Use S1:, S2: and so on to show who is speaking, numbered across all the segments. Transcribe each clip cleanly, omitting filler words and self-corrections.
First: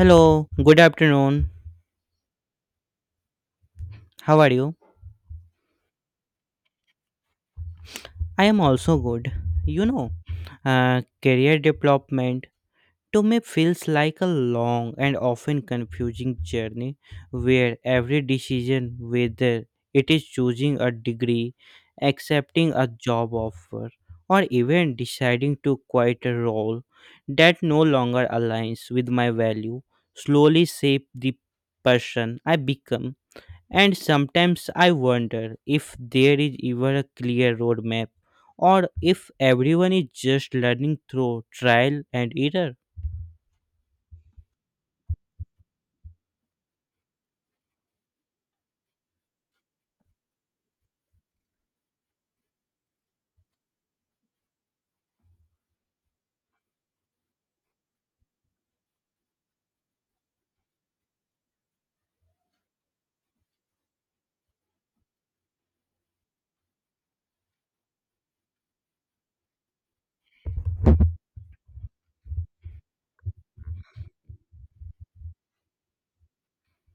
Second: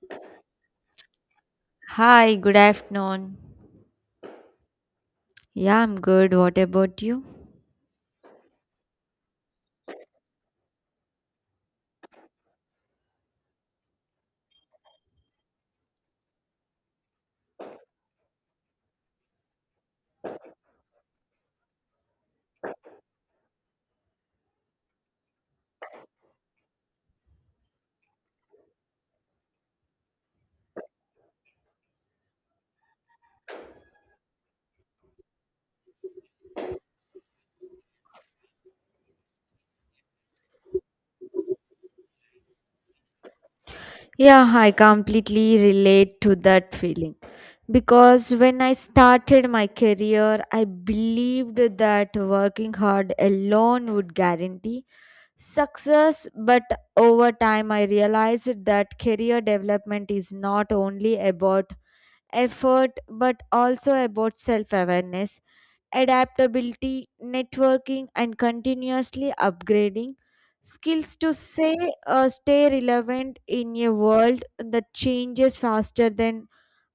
S1: Hello, good afternoon.
S2: Hi, good afternoon.
S1: How are you?
S2: Yeah, I'm good. What about you?
S1: I am also good. You know, career development to me feels like a long and often confusing journey where every decision, whether it is choosing a degree, accepting a job offer, or even deciding to quit a role that no longer aligns with my value, slowly shape the person I become. And sometimes I wonder if there is even a clear roadmap or if everyone is just learning through trial and error.
S2: Yeah, I completely relate to that feeling. Because when I started my career, I believed that working hard alone would guarantee success. But over time, I realized that career development is not only about effort but also about self awareness adaptability, networking, and continuously upgrading skills to say stay relevant in a world that changes faster than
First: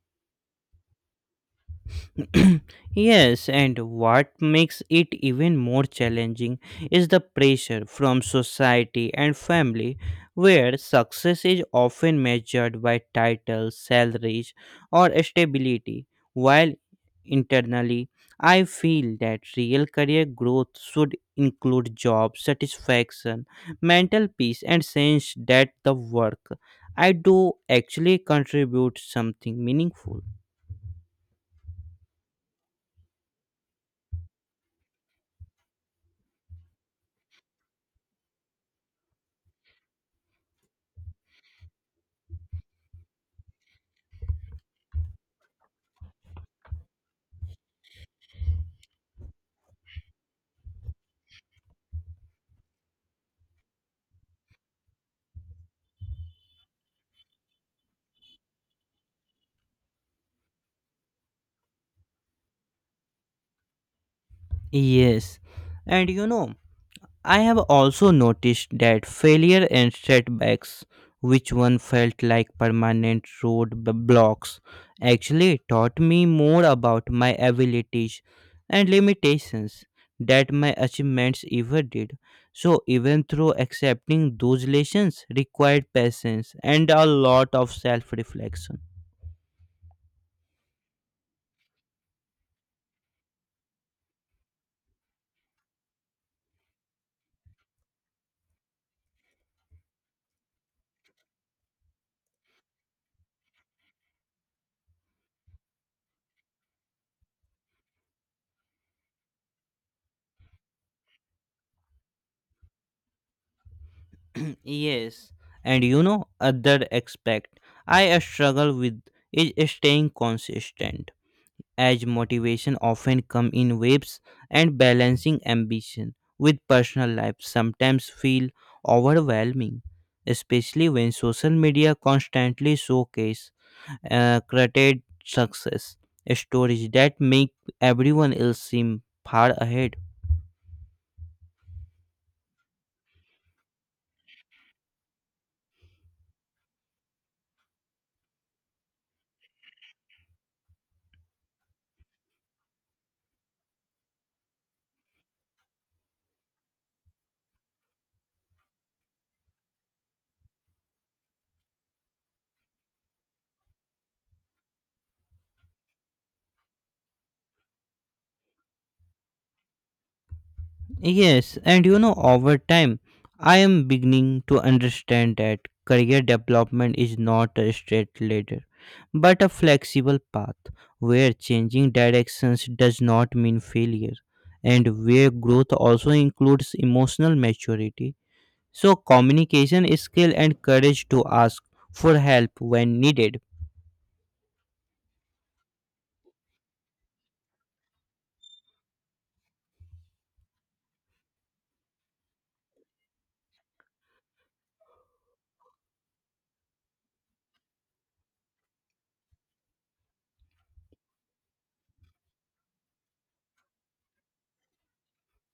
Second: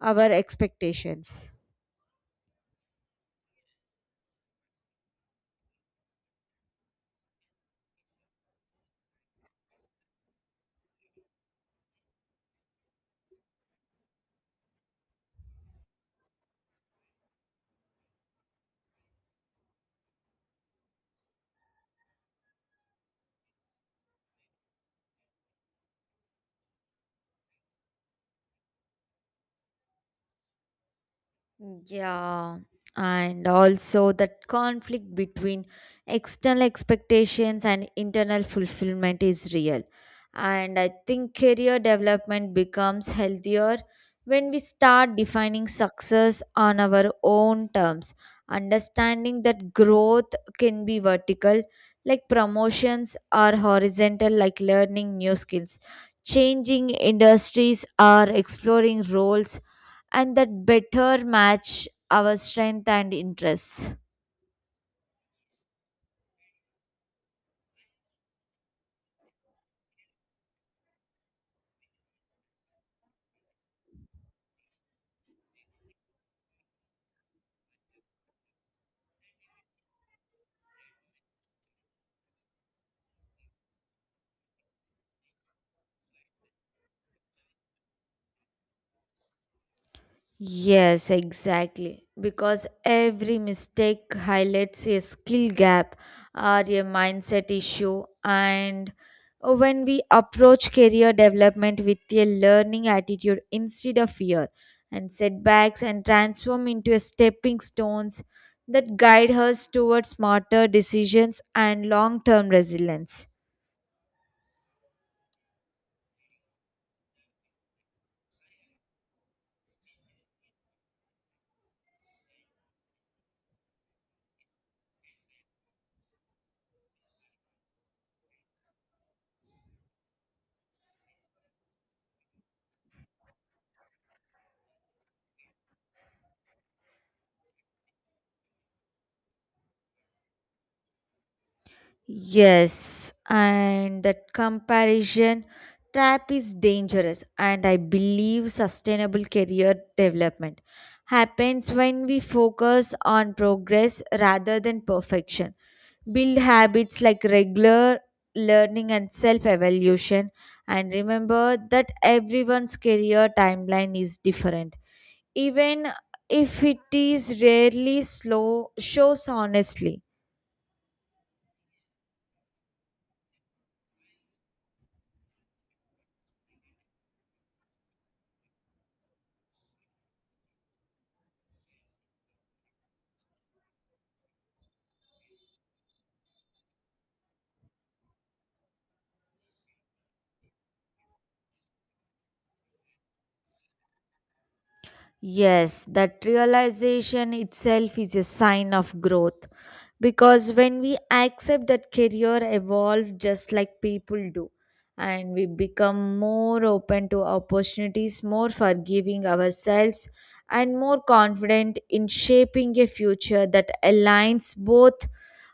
S2: our expectations.
S1: Yes, and what makes it even more challenging is the pressure from society and family, where success is often measured by titles, salaries, or stability, while internally, I feel that real career growth should include job satisfaction, mental peace, and sense that the work I do actually contributes something meaningful.
S2: Yeah, and also that conflict between external expectations and internal fulfillment is real. And I think career development becomes healthier when we start defining success on our own terms, understanding that growth can be vertical, like promotions, or horizontal, like learning new skills. Changing industries or exploring roles and that better match our strength and interests.
S1: Yes, and you know, I have also noticed that failure and setbacks, which one felt like permanent roadblocks, actually taught me more about my abilities and limitations that my achievements ever did. So, even through accepting those lessons required patience and a lot of self reflection.
S2: Yes, exactly. Because every mistake highlights a skill gap or a mindset issue. And when we approach career development with a learning attitude instead of fear and setbacks and transform into a stepping stones that guide us towards smarter decisions and long term resilience.
S1: yes, other aspect I struggle with is staying consistent, as motivation often come in waves, and balancing ambition with personal life sometimes feel overwhelming, especially when social media constantly showcase curated success stories that make everyone else seem far ahead.
S2: Yes, and that comparison trap is dangerous, and I believe sustainable career development happens when we focus on progress rather than perfection. Build habits like regular learning and self evaluation, and remember that everyone's career timeline is different, even if it is rarely slow, shows honestly.
S1: Over time, I am beginning to understand that career development is not a straight ladder, but a flexible path where changing directions does not mean failure, and where growth also includes emotional maturity. So, communication skill and courage to ask for help when needed.
S2: Yes, that realization itself is a sign of growth because when we accept that career evolve just like people do and we become more open to opportunities, more forgiving ourselves and more confident in shaping a future that aligns both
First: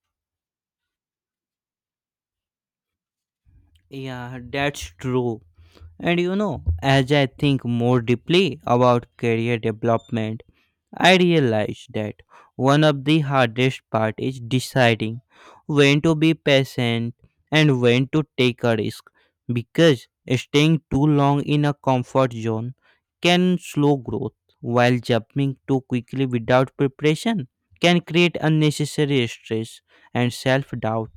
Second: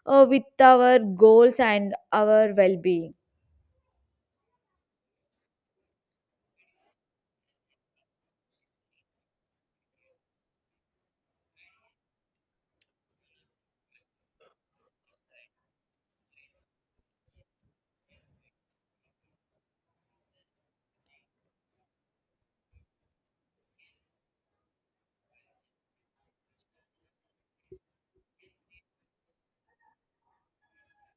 S2: with our goals and our well-being.
S1: Yeah, that's true. And you know, as I think more deeply about career development, I realized that one of the hardest part is deciding when to be patient and when to take a risk because staying too long in a comfort zone can slow growth while jumping too quickly without preparation can create unnecessary stress and self-doubt.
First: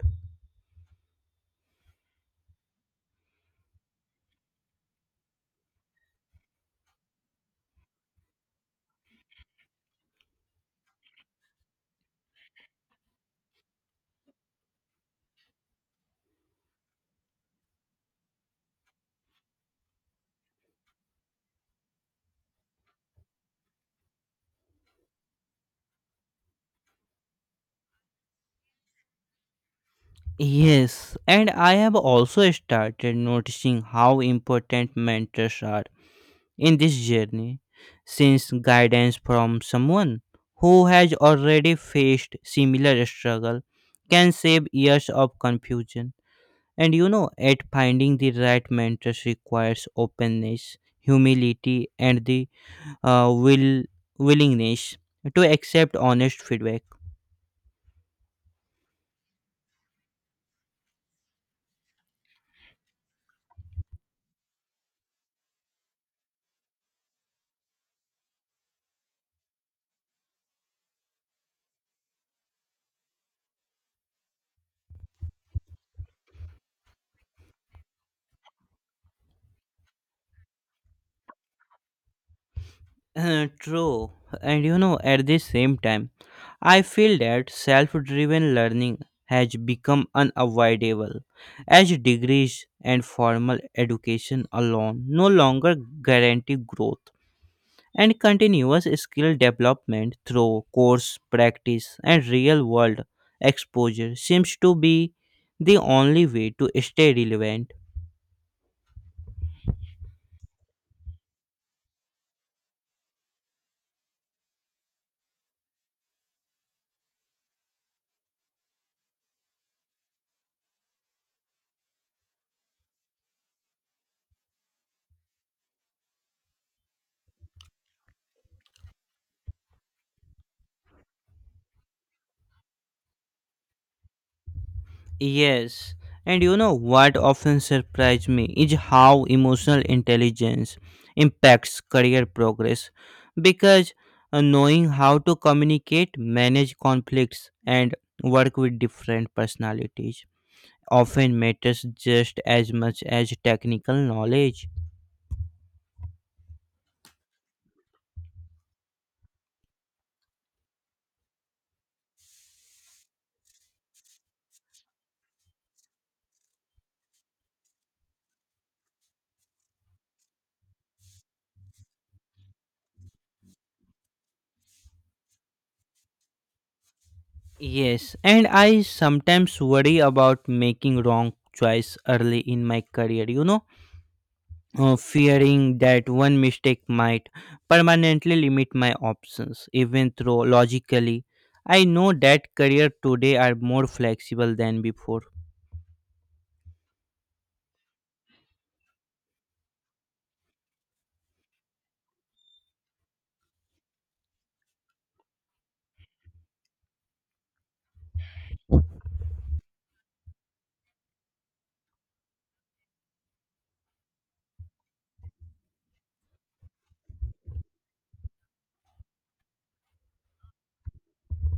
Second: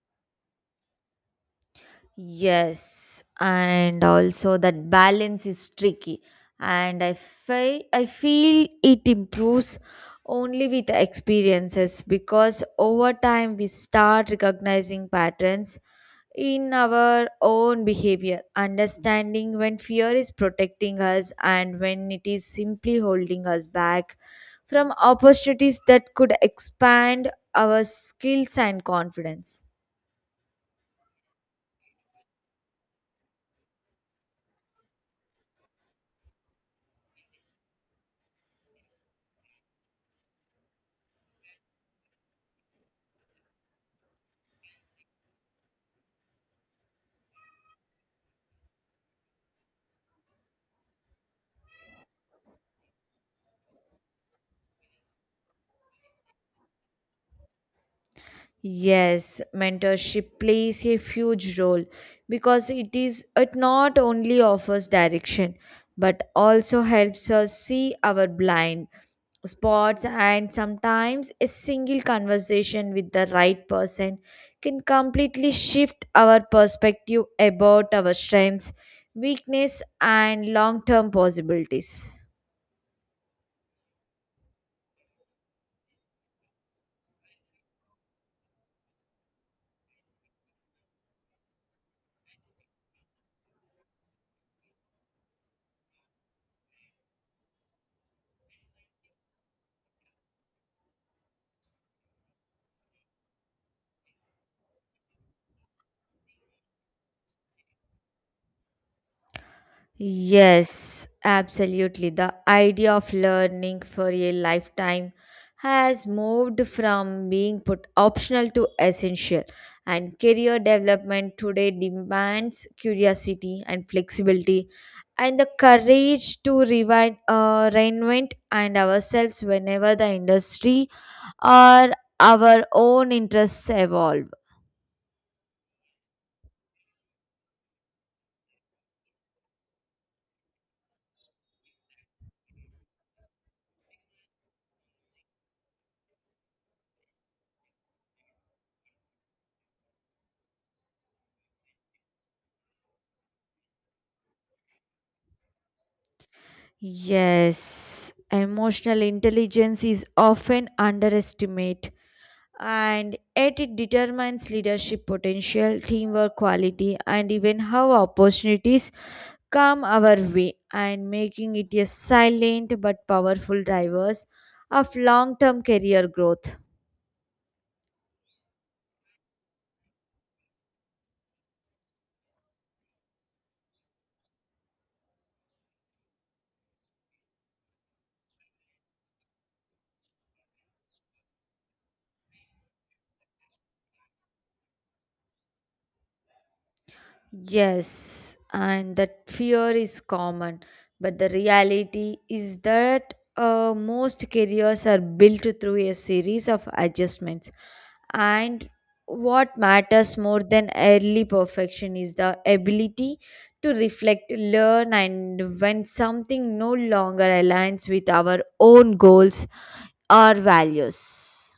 S2: Yes, and also that balance is tricky, and I feel it improves only with experiences because over time we start recognizing patterns in our own behavior, understanding when fear is protecting us and when it is simply holding us back from opportunities that could expand our skills and confidence.
S1: Yes, and I have also started noticing how important mentors are in this journey since guidance from someone who has already faced similar struggle can save years of confusion, and you know at finding the right mentors requires openness humility and the uh, will willingness to accept honest feedback.
S2: Yes, mentorship plays a huge role because it not only offers direction but also helps us see our blind spots and sometimes a single conversation with the right person can completely shift our perspective about our strengths, weakness and long-term possibilities.
S1: True. And you know, at the same time, I feel that self driven learning has become unavoidable as degrees and formal education alone no longer guarantee growth. And continuous skill development through course practice and real world exposure seems to be the only way to stay relevant.
S2: Yes, absolutely. The idea of learning for a lifetime has moved from being put optional to essential, and career development today demands curiosity and flexibility and the courage to reinvent and ourselves whenever the industry or our own interests evolve.
S1: Yes, and you know what often surprised me is how emotional intelligence impacts career progress because knowing how to communicate, manage conflicts, and work with different personalities often matters just as much as technical knowledge.
S2: Yes, emotional intelligence is often underestimated and yet it determines leadership potential, teamwork quality, and even how opportunities come our way, and making it a silent but powerful driver of long term career growth.
S1: Yes, and I sometimes worry about making wrong choice early in my career. You know, fearing that one mistake might permanently limit my options, even though logically I know that career today are more flexible than before.
S2: Yes, and that fear is common, but the reality is that most careers are built through a series of adjustments. And what matters more than early perfection is the ability to reflect, learn, and when something no longer aligns with our own goals or values.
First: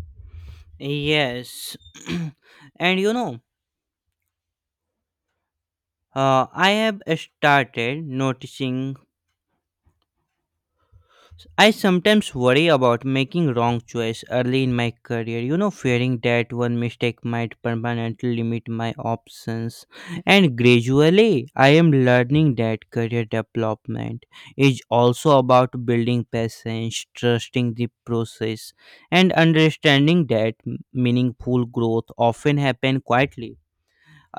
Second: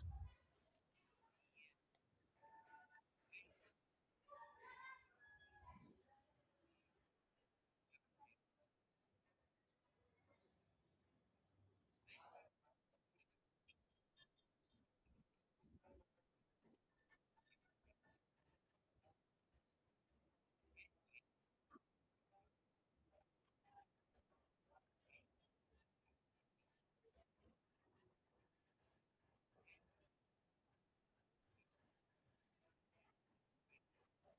S1: Yes, and you know, I have started noticing I sometimes worry about making wrong choice early in my career, you know, fearing that one mistake might permanently limit my options. And gradually, I am learning that career development is also about building patience, trusting the process, and understanding that meaningful growth often happen quietly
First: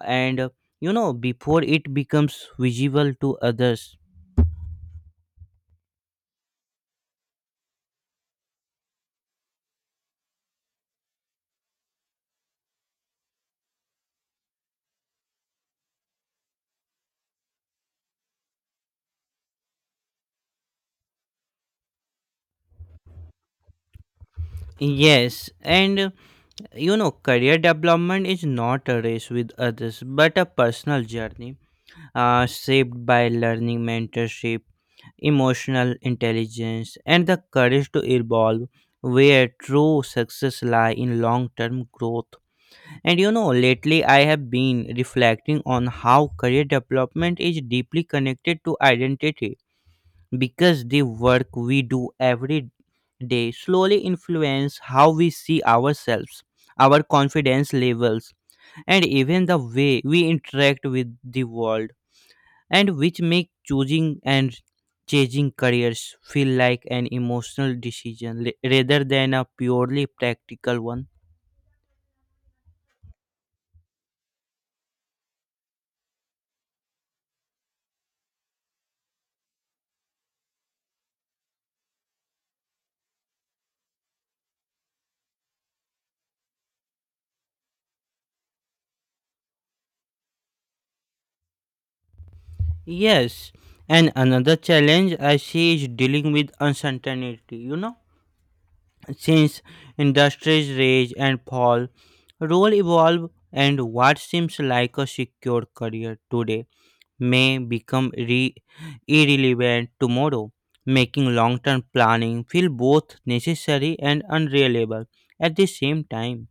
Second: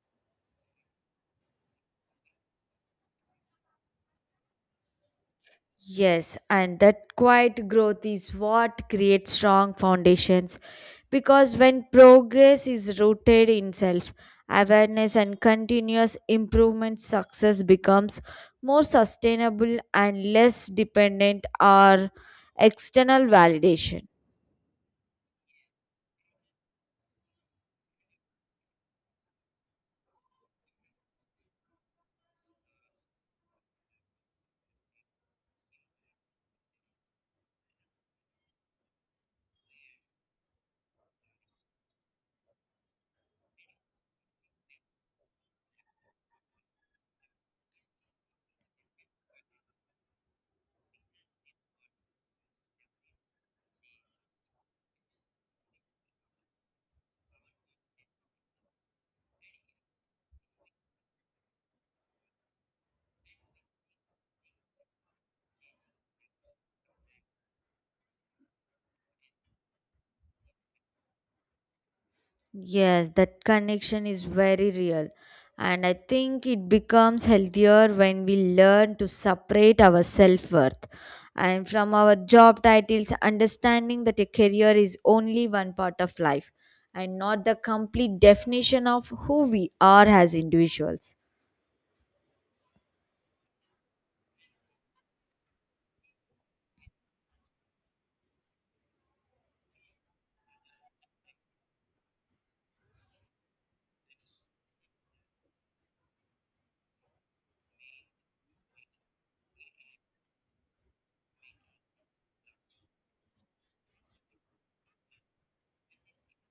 S1: and you know before it becomes visible to others.
S2: Yes, and that quiet growth is what creates strong foundations because when progress is rooted in self awareness and continuous improvement, success becomes more sustainable and less dependent on external validation.
S1: Yes, and you know career development is not a race with others but a personal journey shaped by learning mentorship emotional intelligence and the courage to evolve, where true success lie in long-term growth. And you know lately I have been reflecting on how career development is deeply connected to identity because the work we do every day slowly influence how we see ourselves, our confidence levels, and even the way we interact with the world, and which make choosing and changing careers feel like an emotional decision rather than a purely practical one.
S2: Yes, that connection is very real. And I think it becomes healthier when we learn to separate our self worth. And from our job titles, understanding that a career is only one part of life and not the complete definition of who we are as individuals.
S1: Yes, and another challenge I see is dealing with uncertainty, you know, since industries rise and fall, role evolve and what seems like a secure career today may become irrelevant tomorrow, making long-term planning feel both necessary and unreliable at the same time.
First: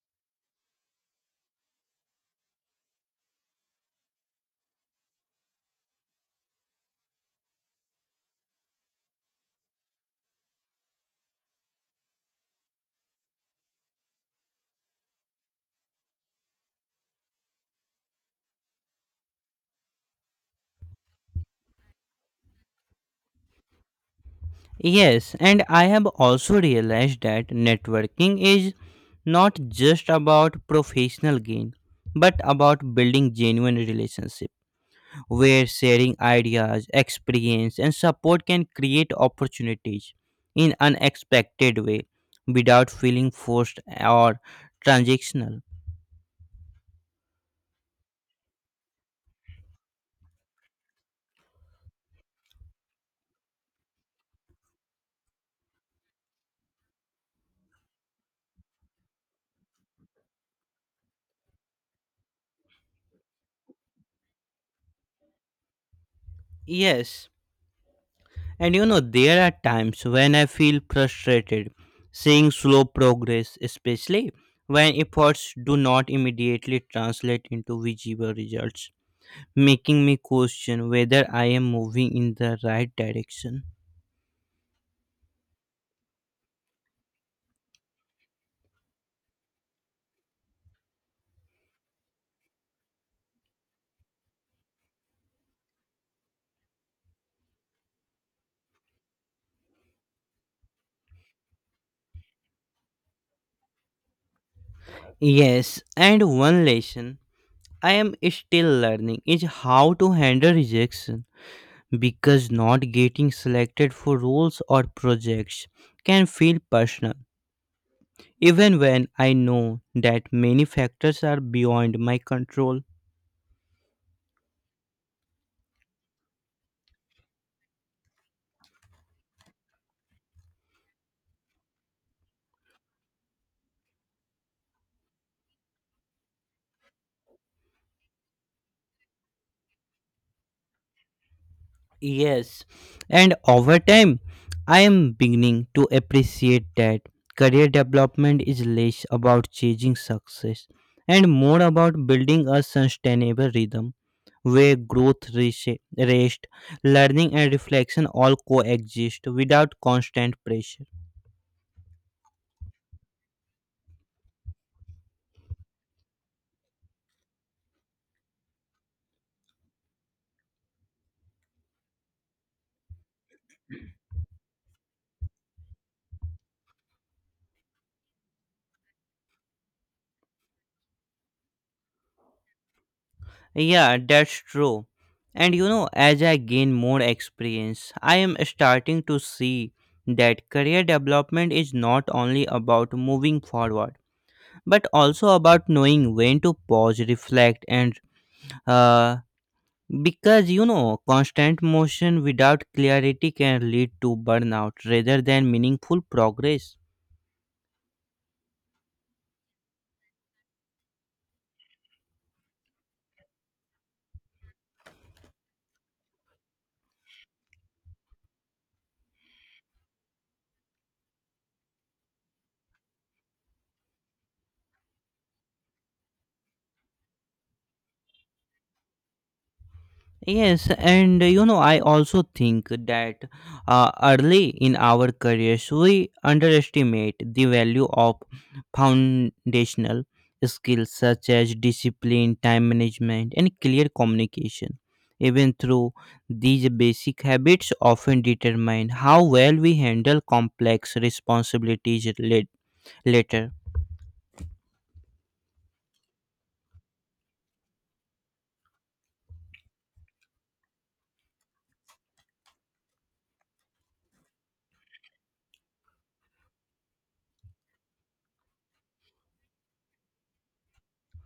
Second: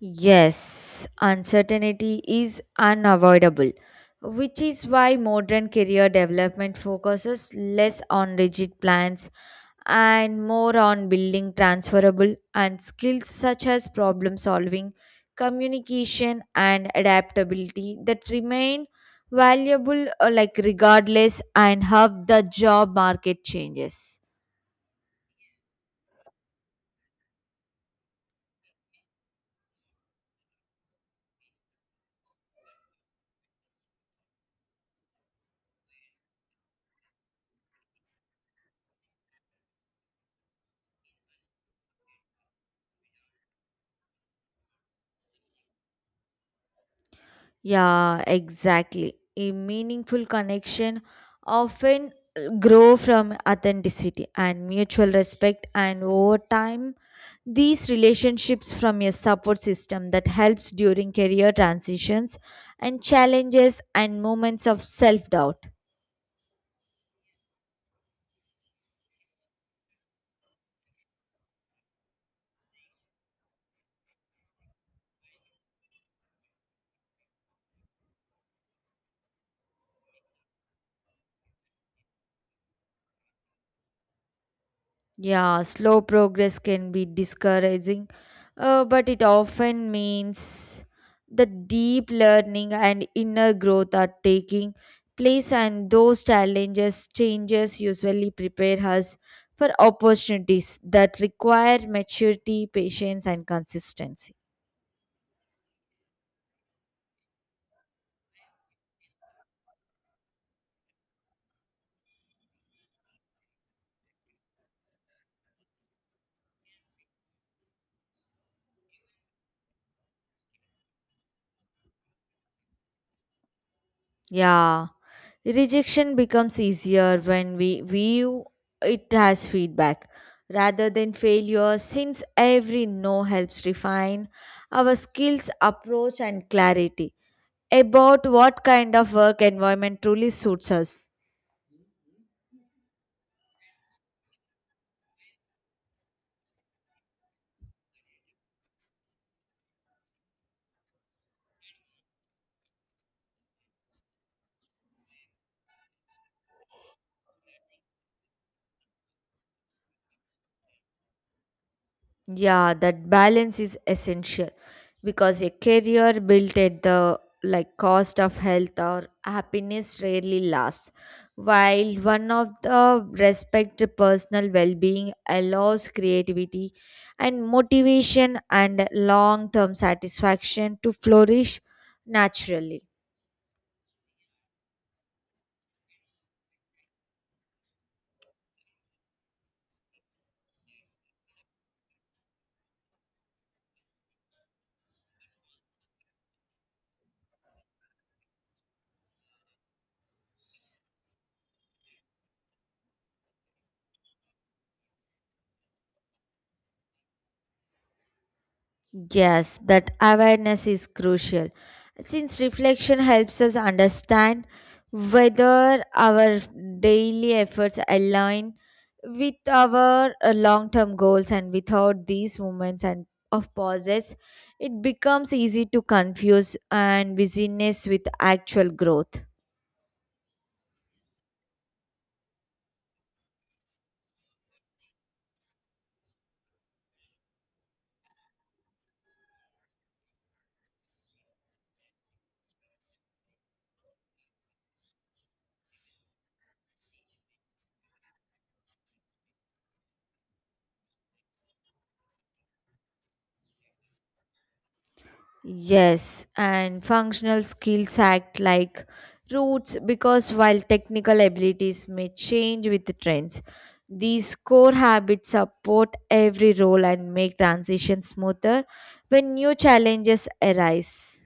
S2: Yes, uncertainty is unavoidable, which is why modern career development focuses less on rigid plans and more on building transferable and skills such as problem solving, communication, and adaptability that remain valuable like regardless and how the job market changes.
S1: Yes, and I have also realized that networking is not just about professional gain but about building genuine relationships where sharing ideas, experience, and support can create opportunities in unexpected way without feeling forced or transactional.
S2: Yeah, exactly. A meaningful connection often grow from authenticity and mutual respect and over time these relationships from a support system that helps during career transitions and challenges and moments of self doubt.
S1: Yes, and you know there are times when I feel frustrated seeing slow progress, especially when efforts do not immediately translate into visible results, making me question whether I am moving in the right direction.
S2: Yeah, slow progress can be discouraging, but it often means the deep learning and inner growth are taking place, and those challenges, changes usually prepare us for opportunities that require maturity, patience, and consistency.
S1: Yes, and one lesson I am still learning is how to handle rejection because not getting selected for roles or projects can feel personal, even when I know that many factors are beyond my control.
S2: Yeah. Rejection becomes easier when we view it as feedback rather than failure, since every no helps refine our skills, approach, and clarity about what kind of work environment truly suits us.
S1: Yes, and over time, I am beginning to appreciate that career development is less about chasing success and more about building a sustainable rhythm where growth, rest, learning, and reflection all coexist without constant pressure.
S2: Yeah, that balance is essential because a career built at the like cost of health or happiness rarely lasts. While one of the respect personal well-being allows creativity and motivation and long-term satisfaction to flourish naturally.
S1: Yeah, that's true. And you know, as I gain more experience, I am starting to see that career development is not only about moving forward but also about knowing when to pause reflect and uh, because you know constant motion without clarity can lead to burnout rather than meaningful progress.
S2: Yes, that awareness is crucial since reflection helps us understand whether our daily efforts align with our long-term goals and without these moments and of pauses it becomes easy to confuse and busyness with actual growth.
S1: Yes, and you know, I also think that early in our careers, we underestimate the value of foundational skills such as discipline, time management, and clear communication. Even through these basic habits, often determine how well we handle complex responsibilities later.
S2: Yes, and functional skills act like roots because while technical abilities may change with the trends, these core habits support every role and make transition smoother when new challenges arise.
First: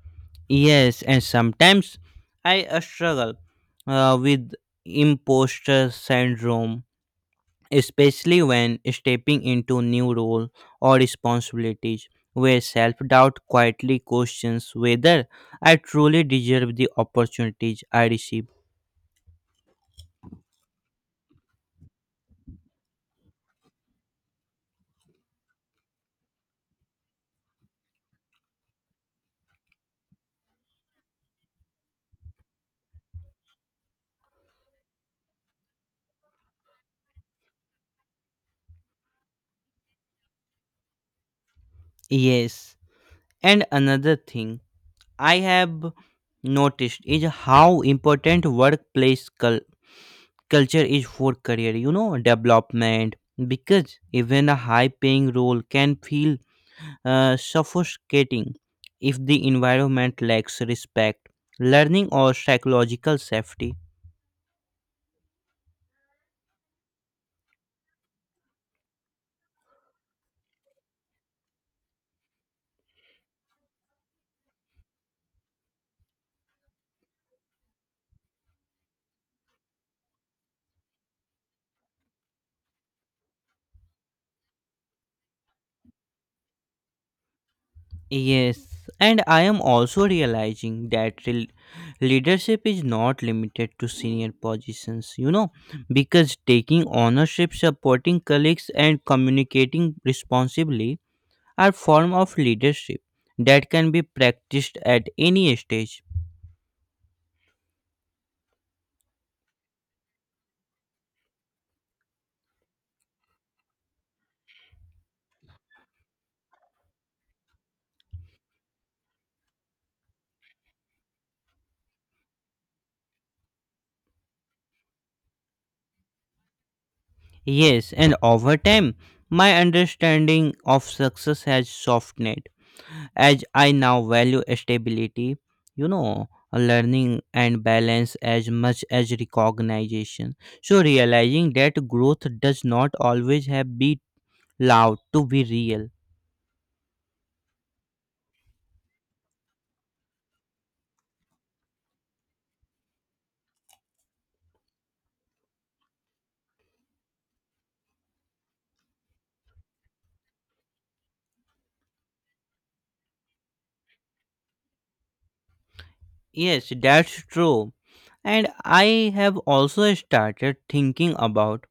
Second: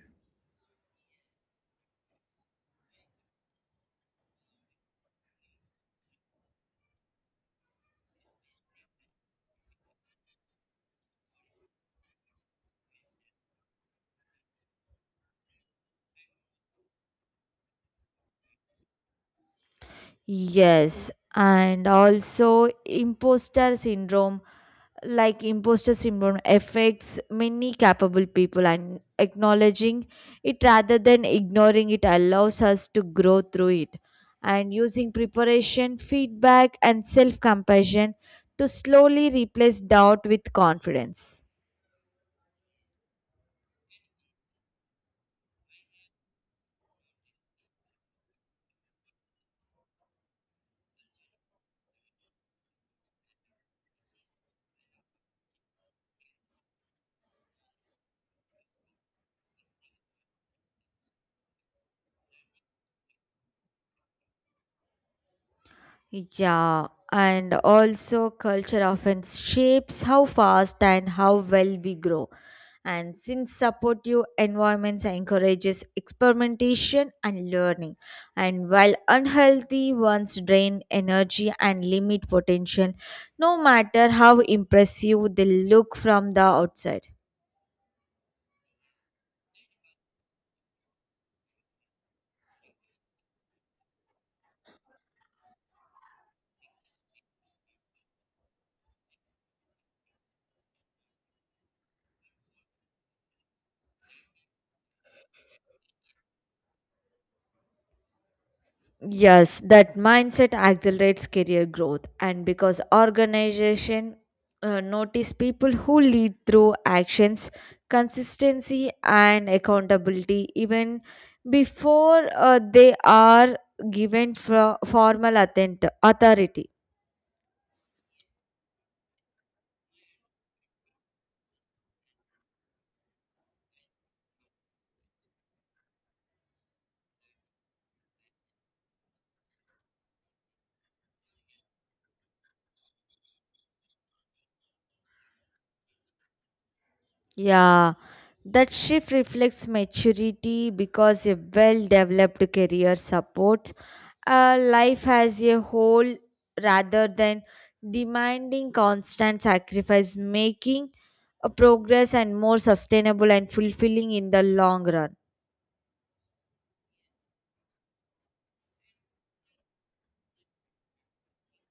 S1: Yes, and sometimes I struggle with imposter syndrome, especially when stepping into new role or responsibilities where self-doubt quietly questions whether I truly deserve the opportunities I receive.
S2: Yes, and also imposter syndrome affects many capable people and acknowledging it rather than ignoring it allows us to grow through it and using preparation feedback and self compassion to slowly replace doubt with confidence.
S1: Yes, and another thing I have noticed is how important workplace culture is for career you know development, because even a high paying role can feel suffocating if the environment lacks respect, learning, or psychological safety.
S2: Yeah, and also culture often shapes how fast and how well we grow. And since supportive environments encourages experimentation and learning, and while unhealthy ones drain energy and limit potential, no matter how impressive they look from the outside.
S1: Yes, and I am also realizing that leadership is not limited to senior positions, you know, because taking ownership, supporting colleagues, and communicating responsibly are form of leadership that can be practiced at any stage.
S2: Yes, that mindset accelerates career growth, and because organization notice people who lead through actions, consistency, and accountability even before they are given for authority.
S1: Yes, and over time, my understanding of success has softened as I now value stability, you know, learning and balance as much as recognition. So realizing that growth does not always have be loud to be real.
S2: Yeah, that shift reflects maturity because a well developed career supports life as a whole rather than demanding constant sacrifice, making a progress and more sustainable and fulfilling in the long run.
S1: Yes, that's true. And I have also started thinking about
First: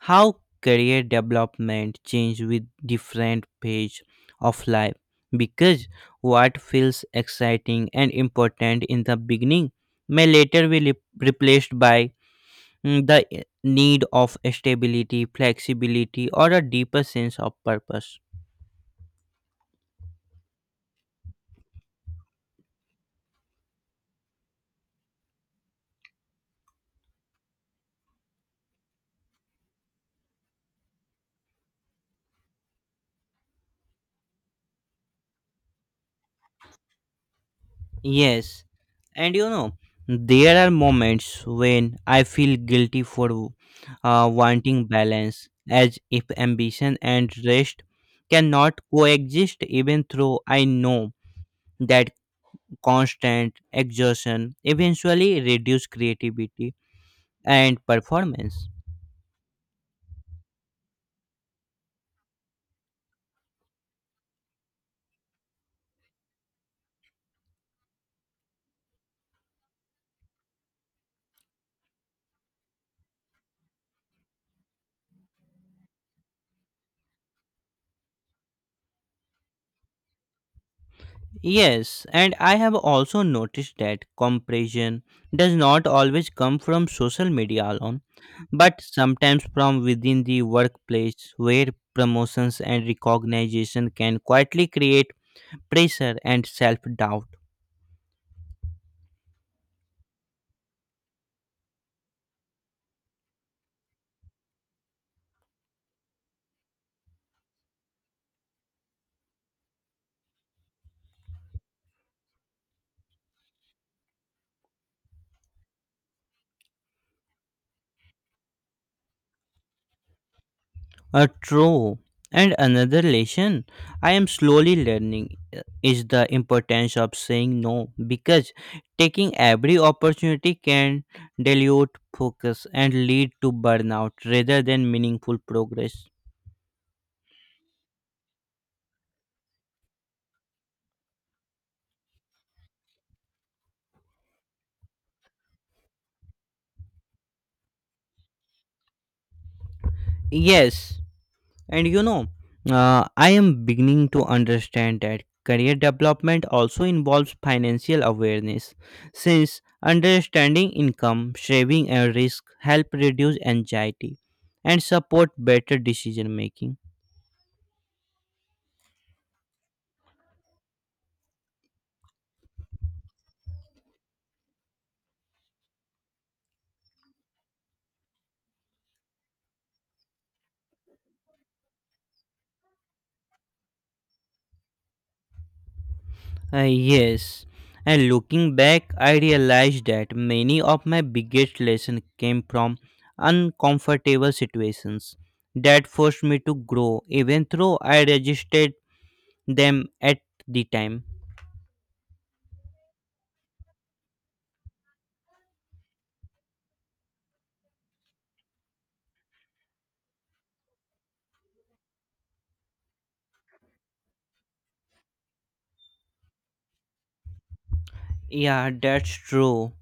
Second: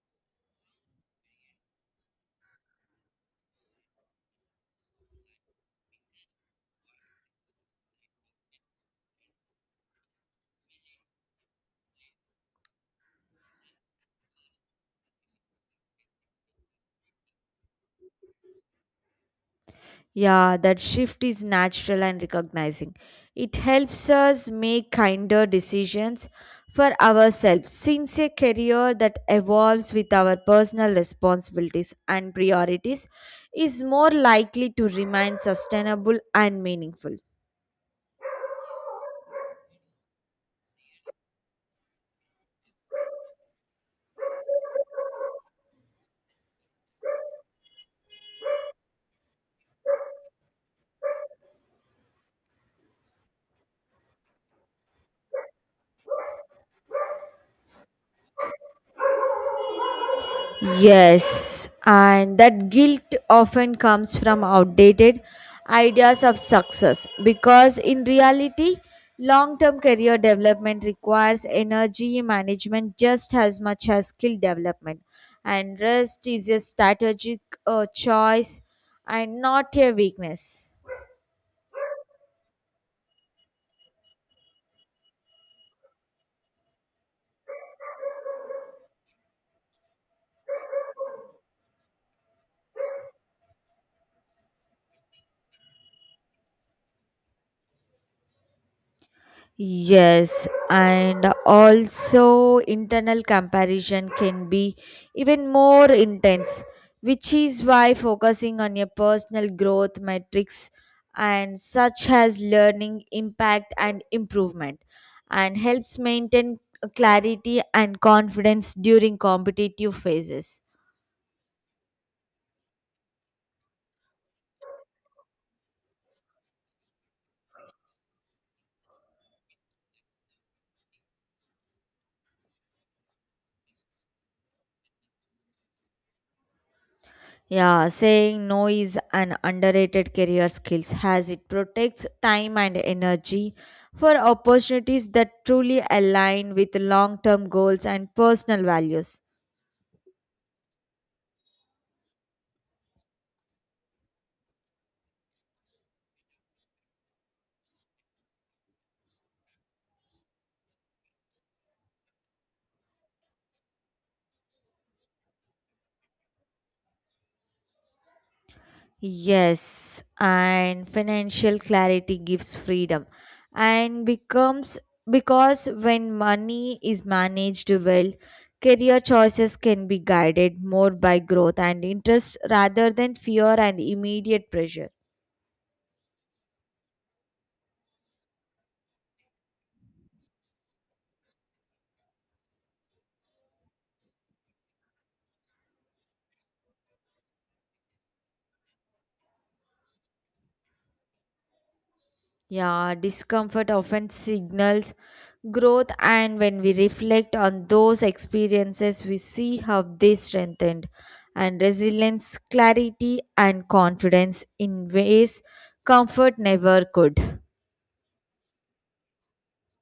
S1: how career development change with different phase of life because what feels exciting and important in the beginning may later be replaced by need of stability, flexibility or a deeper sense of purpose.
S2: Yeah, that shift is natural and recognizing. It helps us make kinder decisions for ourselves since a career that evolves with our personal responsibilities and priorities is more likely to remain sustainable and meaningful.
S1: Yes, and you know, there are moments when I feel guilty for wanting balance, as if ambition and rest cannot coexist, even though I know that constant exertion eventually reduce creativity and performance.
S2: Yes, and that guilt often comes from outdated ideas of success because in reality, long term career development requires energy management just as much as skill development, and rest is a strategic choice and not a weakness.
S1: Yes, and I have also noticed that compression does not always come from social media alone, but sometimes from within the workplace where promotions and recognition can quietly create pressure and self doubt.
S2: Yes, and also internal comparison can be even more intense, which is why focusing on your personal growth metrics and such as learning, impact, and improvement and helps maintain clarity and confidence during competitive phases.
S1: A true. And another lesson I am slowly learning is the importance of saying no because taking every opportunity can dilute focus and lead to burnout rather than meaningful progress.
S2: Yeah, saying no is an underrated career skills as it protects time and energy for opportunities that truly align with long-term goals and personal values.
S1: Yes, and you know, I am beginning to understand that career development also involves financial awareness, since understanding income, saving, and risk help reduce anxiety and support better decision making.
S2: Yes, and financial clarity gives freedom and becomes because when money is managed well, career choices can be guided more by growth and interest rather than fear and immediate pressure.
S1: Uh, yes, and looking back, I realized that many of my biggest lessons came from uncomfortable situations that forced me to grow, even though I resisted them at the time.
S2: Yeah, discomfort often signals growth, and when we reflect on those experiences, we see how they strengthened and resilience, clarity, and confidence in ways comfort never could.
S1: Yeah, that's true.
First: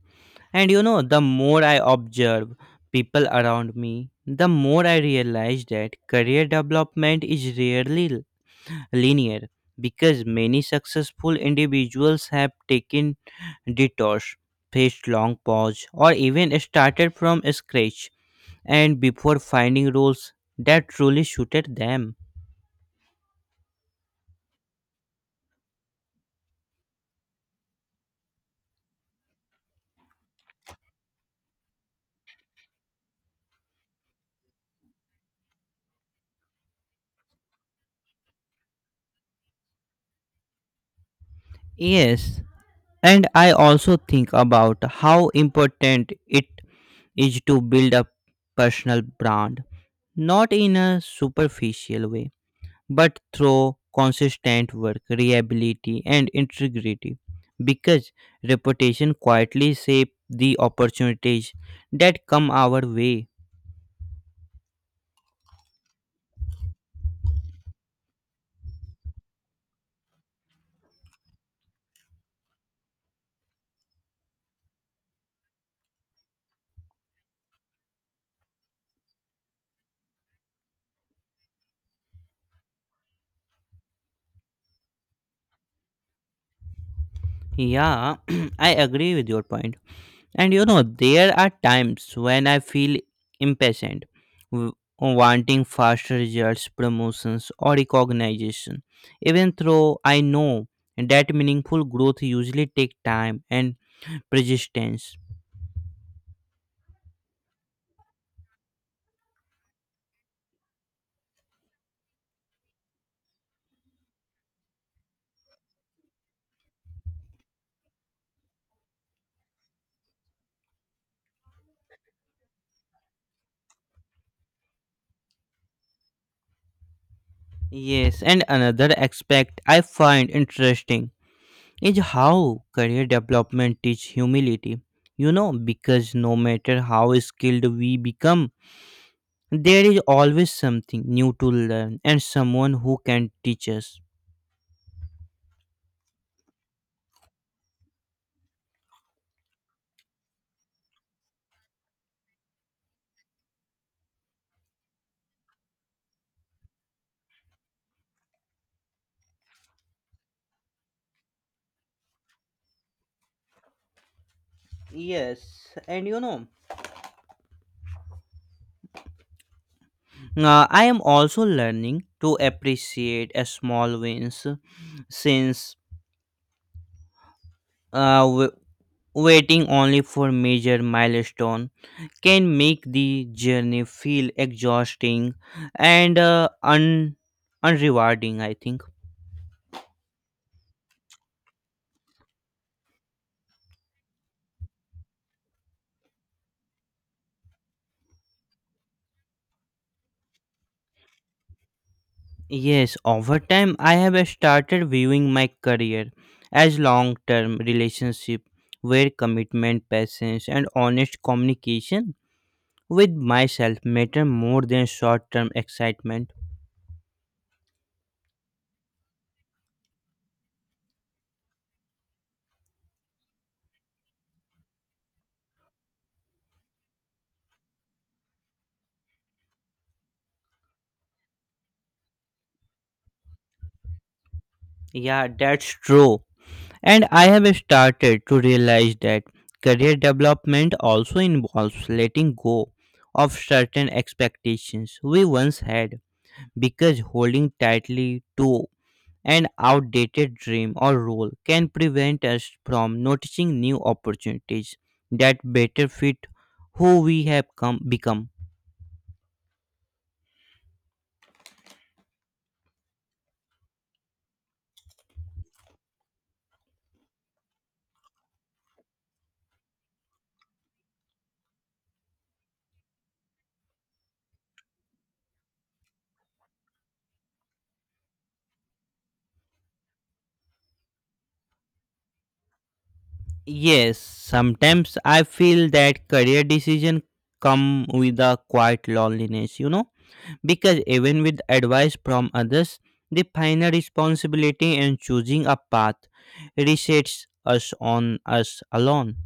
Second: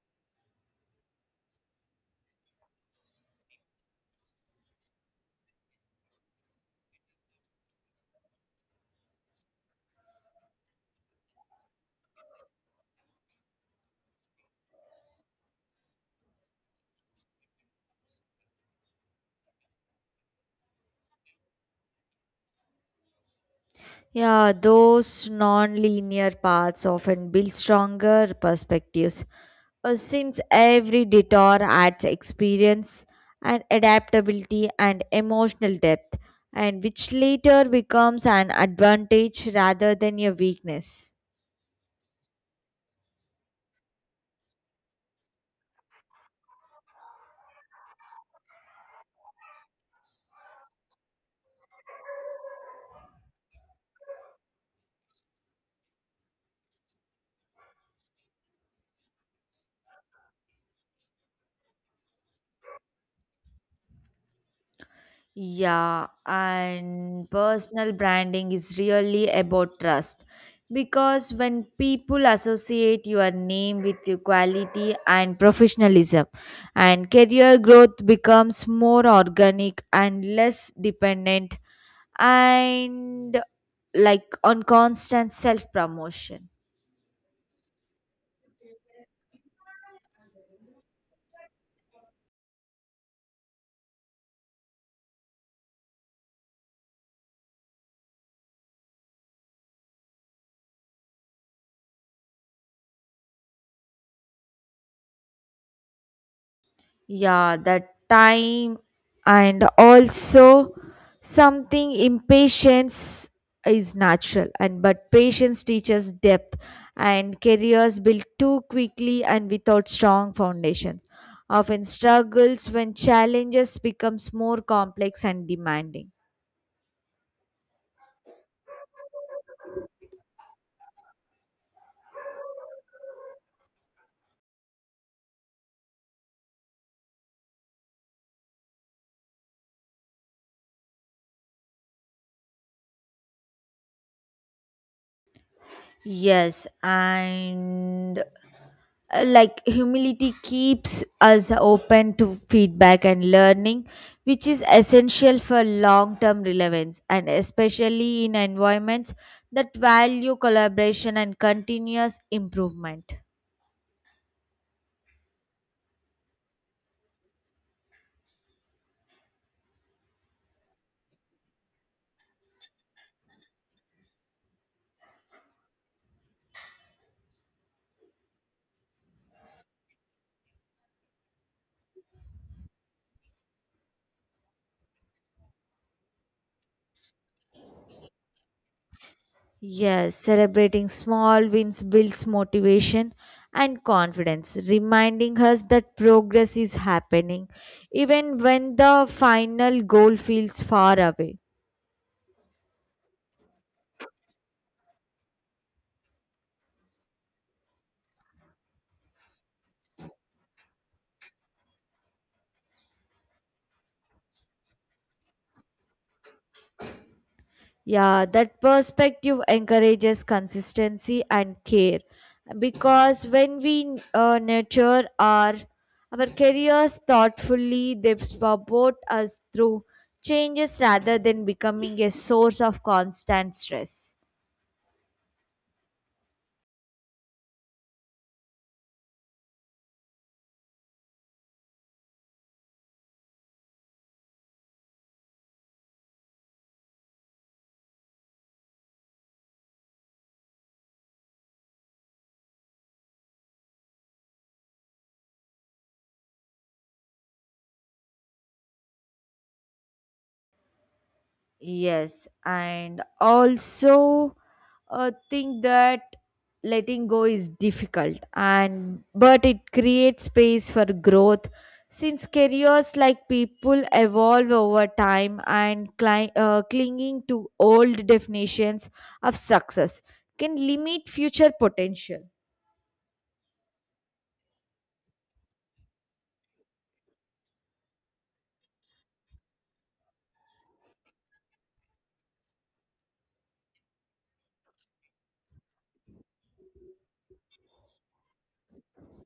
S1: And you know, the more I observe people around me, the more I realize that career development is rarely linear because many successful individuals have taken detours, faced long pause, or even started from scratch and before finding roles that truly suited them.
S2: Yeah, those non-linear paths often build stronger perspectives. Since every detour adds experience and adaptability and emotional depth, and which later becomes an advantage rather than a weakness.
S1: Yes, and I also think about how important it is to build a personal brand, not in a superficial way, but through consistent work, reliability, and integrity. Because reputation quietly shape the opportunities that come our way.
S2: Yeah, and personal branding is really about trust because when people associate your name with your quality and professionalism, and career growth becomes more organic and less dependent and like on constant self promotion.
S1: Yeah, I agree with your point. And you know, there are times when I feel impatient, w- wanting faster results, promotions, or recognition, even though I know that meaningful growth usually take time and persistence.
S2: Yeah, the time and also something impatience is natural and but patience teaches depth and careers built too quickly and without strong foundations often struggles when challenges becomes more complex and demanding.
S1: Yes, and another aspect I find interesting is how career development teaches humility. You know, because no matter how skilled we become, there is always something new to learn and someone who can teach us.
S2: Yes, and like humility keeps us open to feedback and learning which is essential for long term relevance and especially in environments that value collaboration and continuous improvement.
S1: Yes, and I am also learning to appreciate a small wins since uh, w- waiting only for major milestone can make the journey feel exhausting and unrewarding, I think.
S2: Yes, celebrating small wins builds motivation and confidence reminding us that progress is happening even when the final goal feels far away.
S1: Yes, over time I have started viewing my career as long term relationship, where commitment, patience and honest communication with myself matter more than short term excitement.
S2: Yeah, that perspective encourages consistency and care because when we nurture our careers thoughtfully, they support us through changes rather than becoming a source of constant stress.
S1: Yeah, that's true. And I have started to realize that career development also involves letting go of certain expectations we once had, because holding tightly to an outdated dream or role can prevent us from noticing new opportunities that better fit who we have become.
S2: Yes, and also think that letting go is difficult and but it creates space for growth since careers like people evolve over time and clinging to old definitions of success can limit future potential.
S1: Yes, sometimes I feel that career decision come with a quiet loneliness, because even with advice from others, the final responsibility in choosing a path resets us on us alone.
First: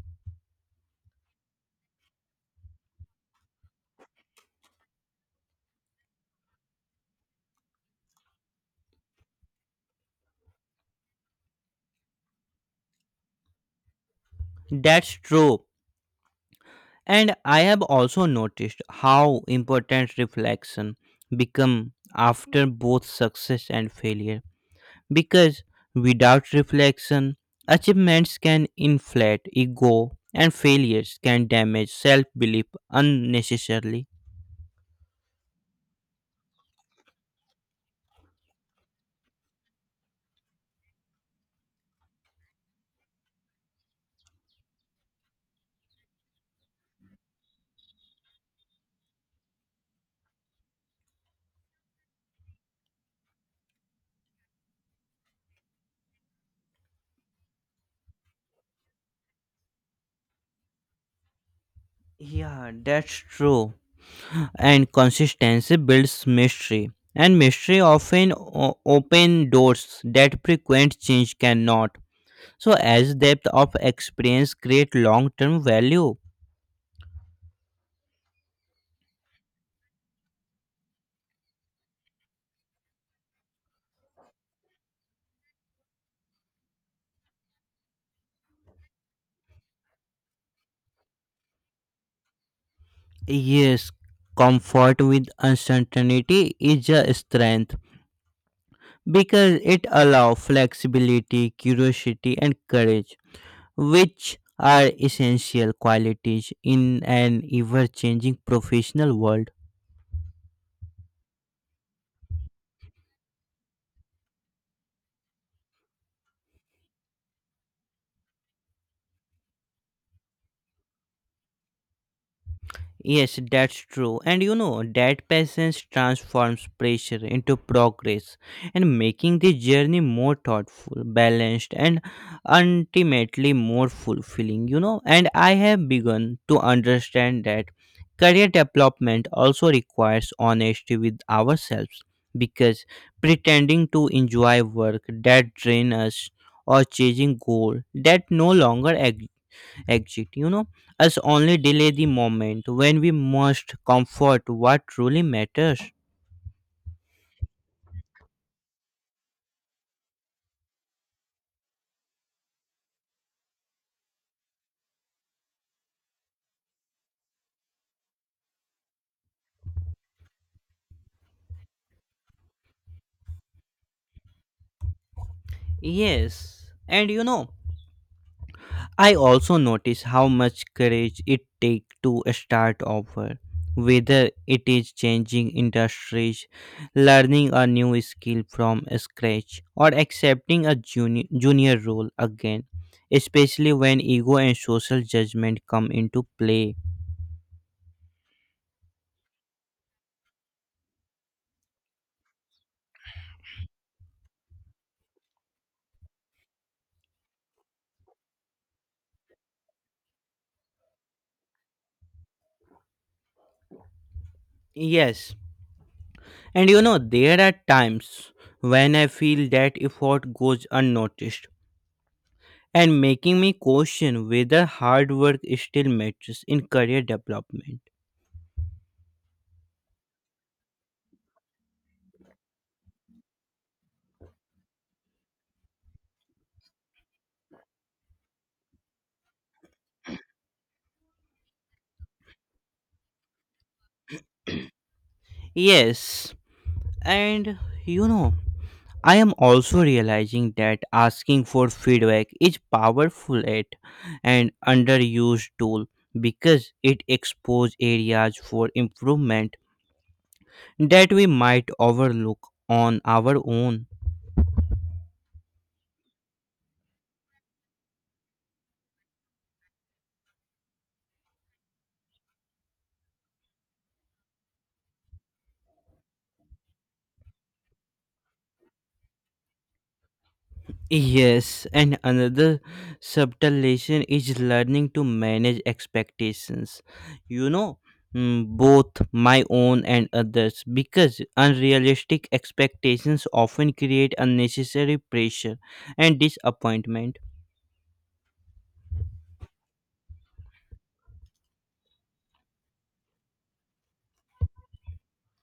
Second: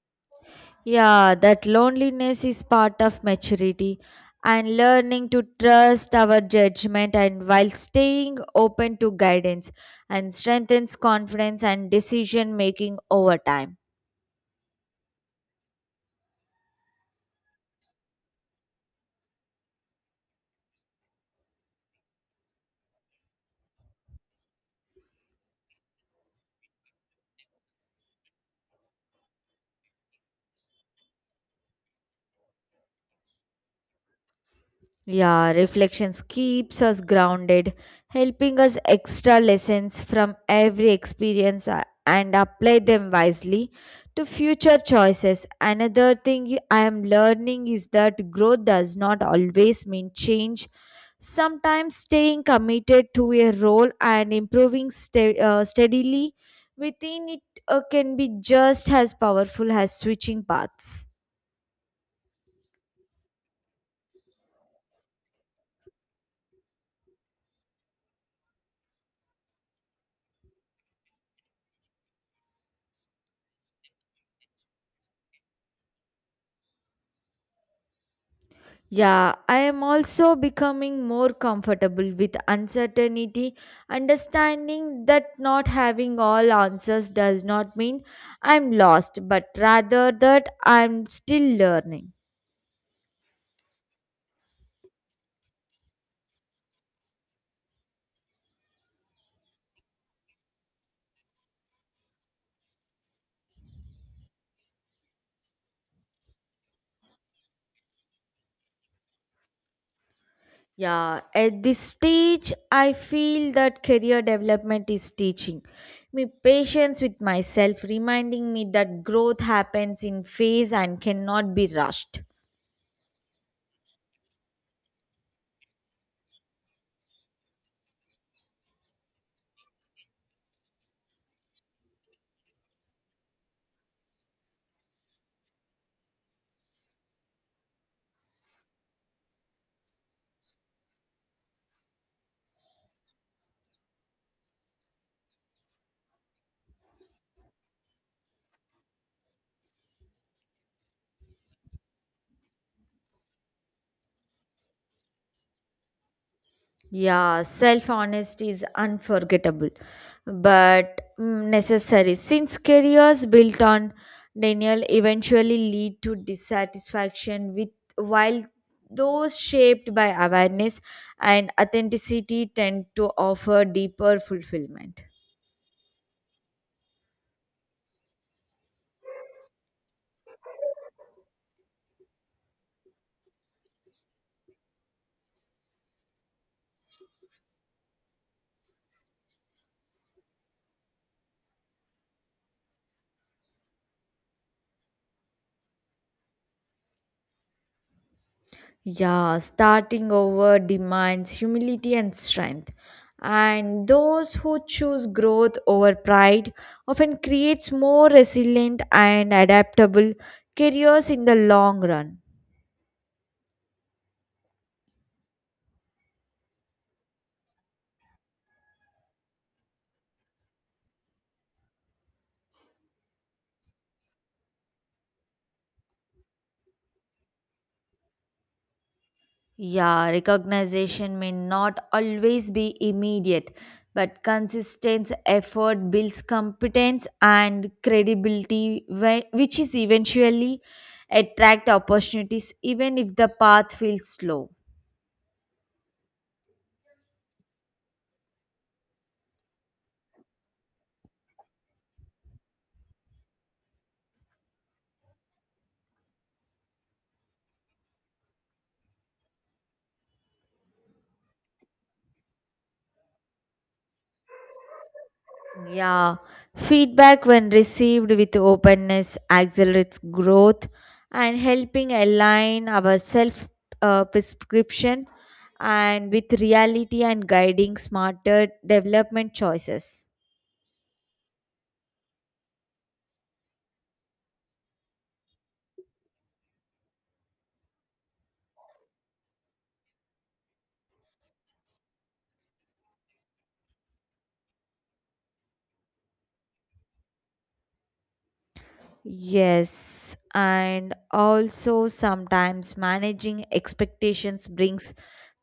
S2: Yeah, that loneliness is part of maturity and learning to trust our judgment and while staying open to guidance and strengthens confidence and decision making over time.
S1: That's true. And I have also noticed how important reflection become after both success and failure. Because without reflection, achievements can inflate ego and failures can damage self-belief unnecessarily.
S2: Yeah, reflections keeps us grounded, helping us extra lessons from every experience and apply them wisely to future choices. Another thing I am learning is that growth does not always mean change. Sometimes staying committed to a role and improving steadily within it can be just as powerful as switching paths.
S1: Yeah, that's true. And consistency builds mystery, and mystery often open doors that frequent change cannot, so as depth of experience create long term value.
S2: Yeah, I am also becoming more comfortable with uncertainty, understanding that not having all answers does not mean I'm lost, but rather that I'm still learning.
S1: Yes, comfort with uncertainty is a strength, because it allows flexibility, curiosity and courage, which are essential qualities in an ever changing professional world.
S2: Yeah, at this stage, I feel that career development is teaching me patience with myself, reminding me that growth happens in phase and cannot be rushed.
S1: Yes, that's true. And you know, that patience transforms pressure into progress and making the journey more thoughtful, balanced, and ultimately more fulfilling. And I have begun to understand that career development also requires honesty with ourselves, because pretending to enjoy work that drains us or chasing goal that no longer exit us only delay the moment when we must comfort what truly matters.
S2: Yeah, self honesty is unforgettable but necessary since careers built on denial eventually lead to dissatisfaction with while those shaped by awareness and authenticity tend to offer deeper fulfillment.
S1: Yes, and you know, I also notice how much courage it takes to start over, whether it is changing industries, learning a new skill from scratch or accepting a junior role again, especially when ego and social judgment come into play.
S2: Yeah, starting over demands humility and strength. And those who choose growth over pride often creates more resilient and adaptable careers in the long run.
S1: Yes. And you know, there are times when I feel that effort goes unnoticed and making me question whether hard work still matters in career development.
S2: Yeah, recognition may not always be immediate, but consistent effort builds competence and credibility, which is eventually attract opportunities even if the path feels slow.
S1: Yes, and you know, I am also realizing that asking for feedback is powerful at and underused tool, because it exposes areas for improvement that we might overlook on our own.
S2: Yeah, feedback when received with openness accelerates growth and helping align our self prescriptions and with reality and guiding smarter development choices.
S1: Yes, and another subtle lesson is learning to manage expectations. You know, Both my own and others, because unrealistic expectations often create unnecessary pressure and disappointment.
S2: Yes, and also sometimes managing expectations brings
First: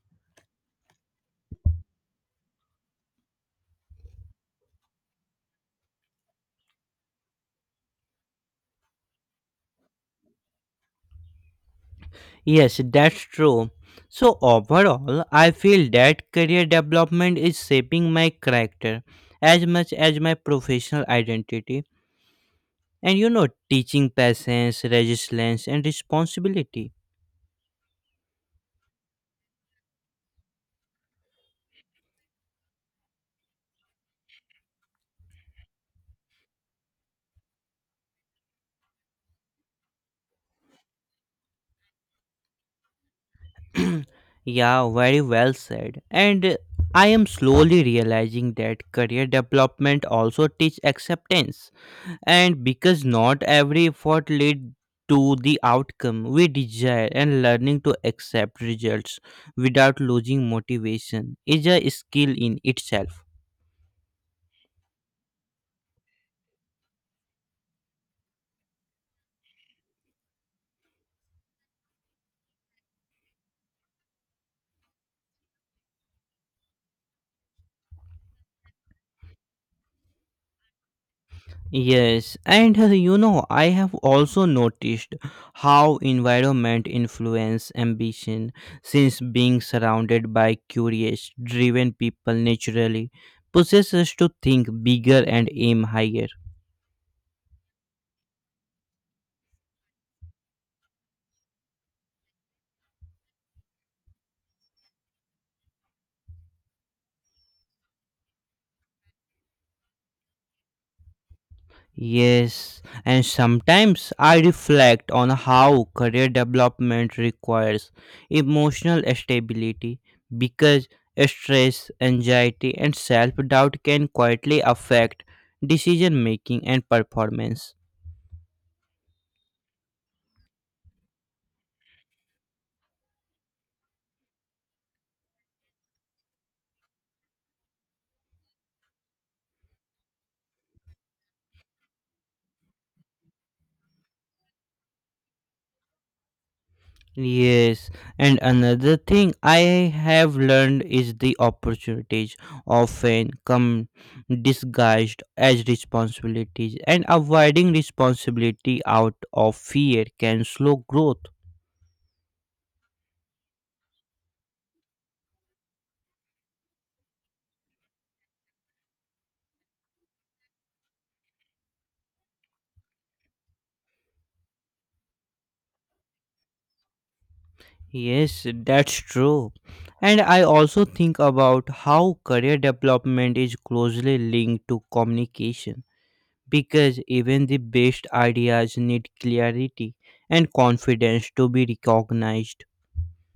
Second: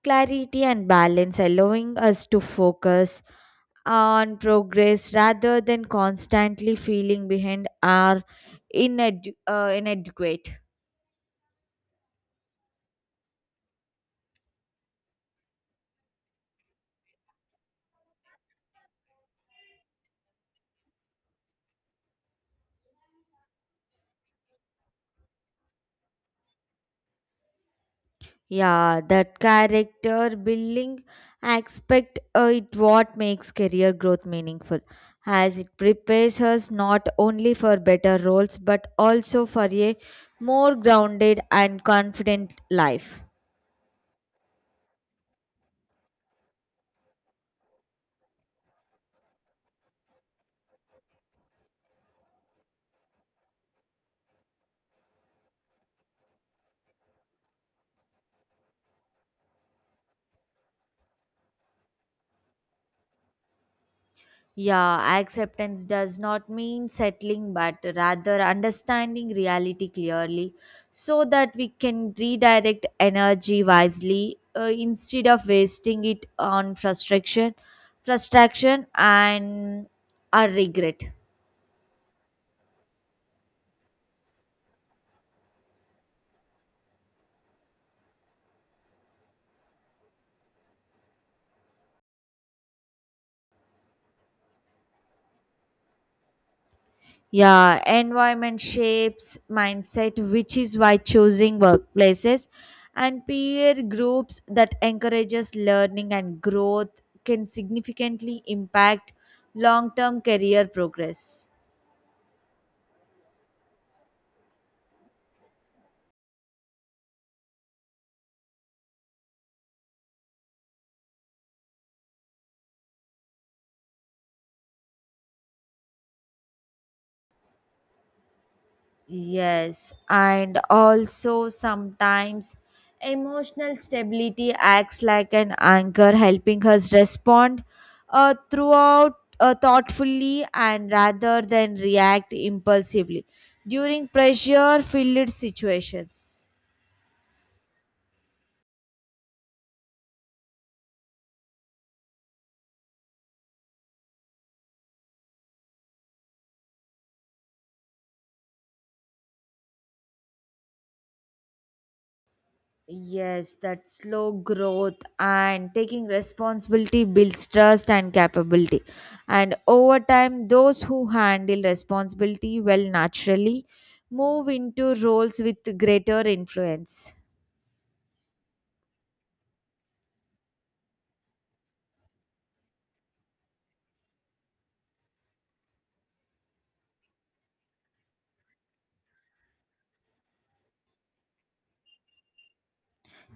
S2: clarity and balance, allowing us to focus on progress rather than constantly feeling behind or inadequate.
S1: Yes, that's true. So, overall, I feel that career development is shaping my character as much as my professional identity, and you know, teaching patience, resilience and responsibility.
S2: Yeah, that character building aspect it what makes career growth meaningful as it prepares us not only for better roles but also for a more grounded and confident life.
S1: Yeah, very well said. And I am slowly realizing that career development also teach acceptance, and because not every effort lead to the outcome we desire, and learning to accept results without losing motivation is a skill in itself.
S2: Yeah, acceptance does not mean settling, but rather understanding reality clearly so that we can redirect energy wisely instead of wasting it on frustration and our regret.
S1: Yes, and you know, I have also noticed how environment influence ambition, since being surrounded by curious, driven people naturally possesses to think bigger and aim higher.
S2: Yeah, environment shapes mindset, which is why choosing workplaces and peer groups that encourages learning and growth can significantly impact long-term career progress.
S1: Yes, and sometimes I reflect on how career development requires emotional stability, because stress, anxiety, and self doubt can quietly affect decision making and performance.
S2: Yes, and also sometimes emotional stability acts like an anchor, helping us respond throughout thoughtfully and rather than react impulsively during pressure filled situations.
S1: Yes, and another thing I have learned is the opportunities often come disguised as responsibilities, and avoiding responsibility out of fear can slow growth.
S2: Yes, that slow growth and taking responsibility builds trust and capability. And over time, those who handle responsibility well naturally move into roles with greater influence.
S1: Yes, that's true. And I also think about how career development is closely linked to communication, because even the best ideas need clarity and confidence to be recognized.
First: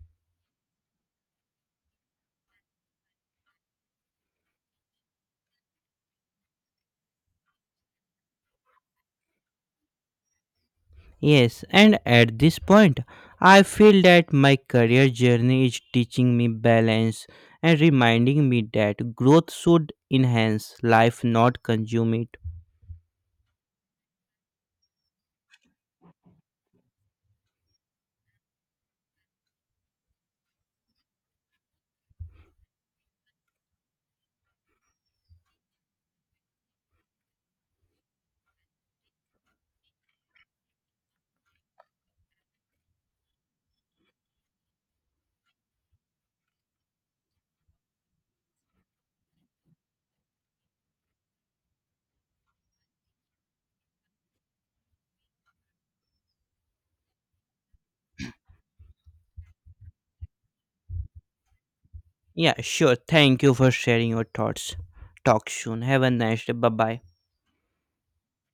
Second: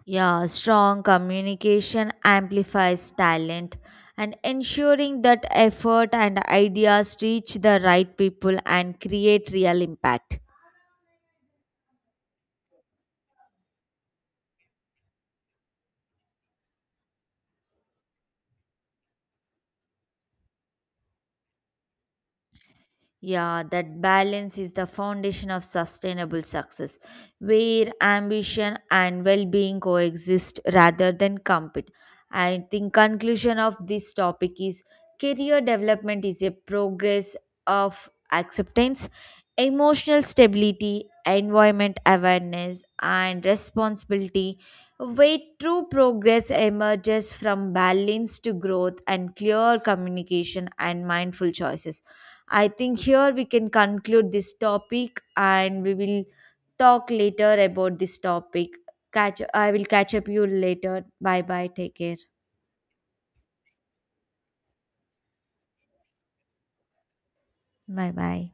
S2: Yeah, strong communication amplifies talent and ensuring that effort and ideas reach the right people and create real impact.
S1: Yes, and at this point, I feel that my career journey is teaching me balance and reminding me that growth should enhance life, not consume it.
S2: Yeah, that balance is the foundation of sustainable success, where ambition and well-being coexist rather than compete. I think conclusion of this topic is career development is a progress of acceptance, emotional stability, environment awareness, and responsibility, where true progress emerges from balance to growth and clear communication and mindful choices. I think here we can conclude this topic and we will talk later about this topic. Catch I will catch up you later. Bye bye. Take care.
S1: Yeah, sure. Thank you for sharing your thoughts. Talk soon. Have a nice day. Bye bye.
S2: Bye bye.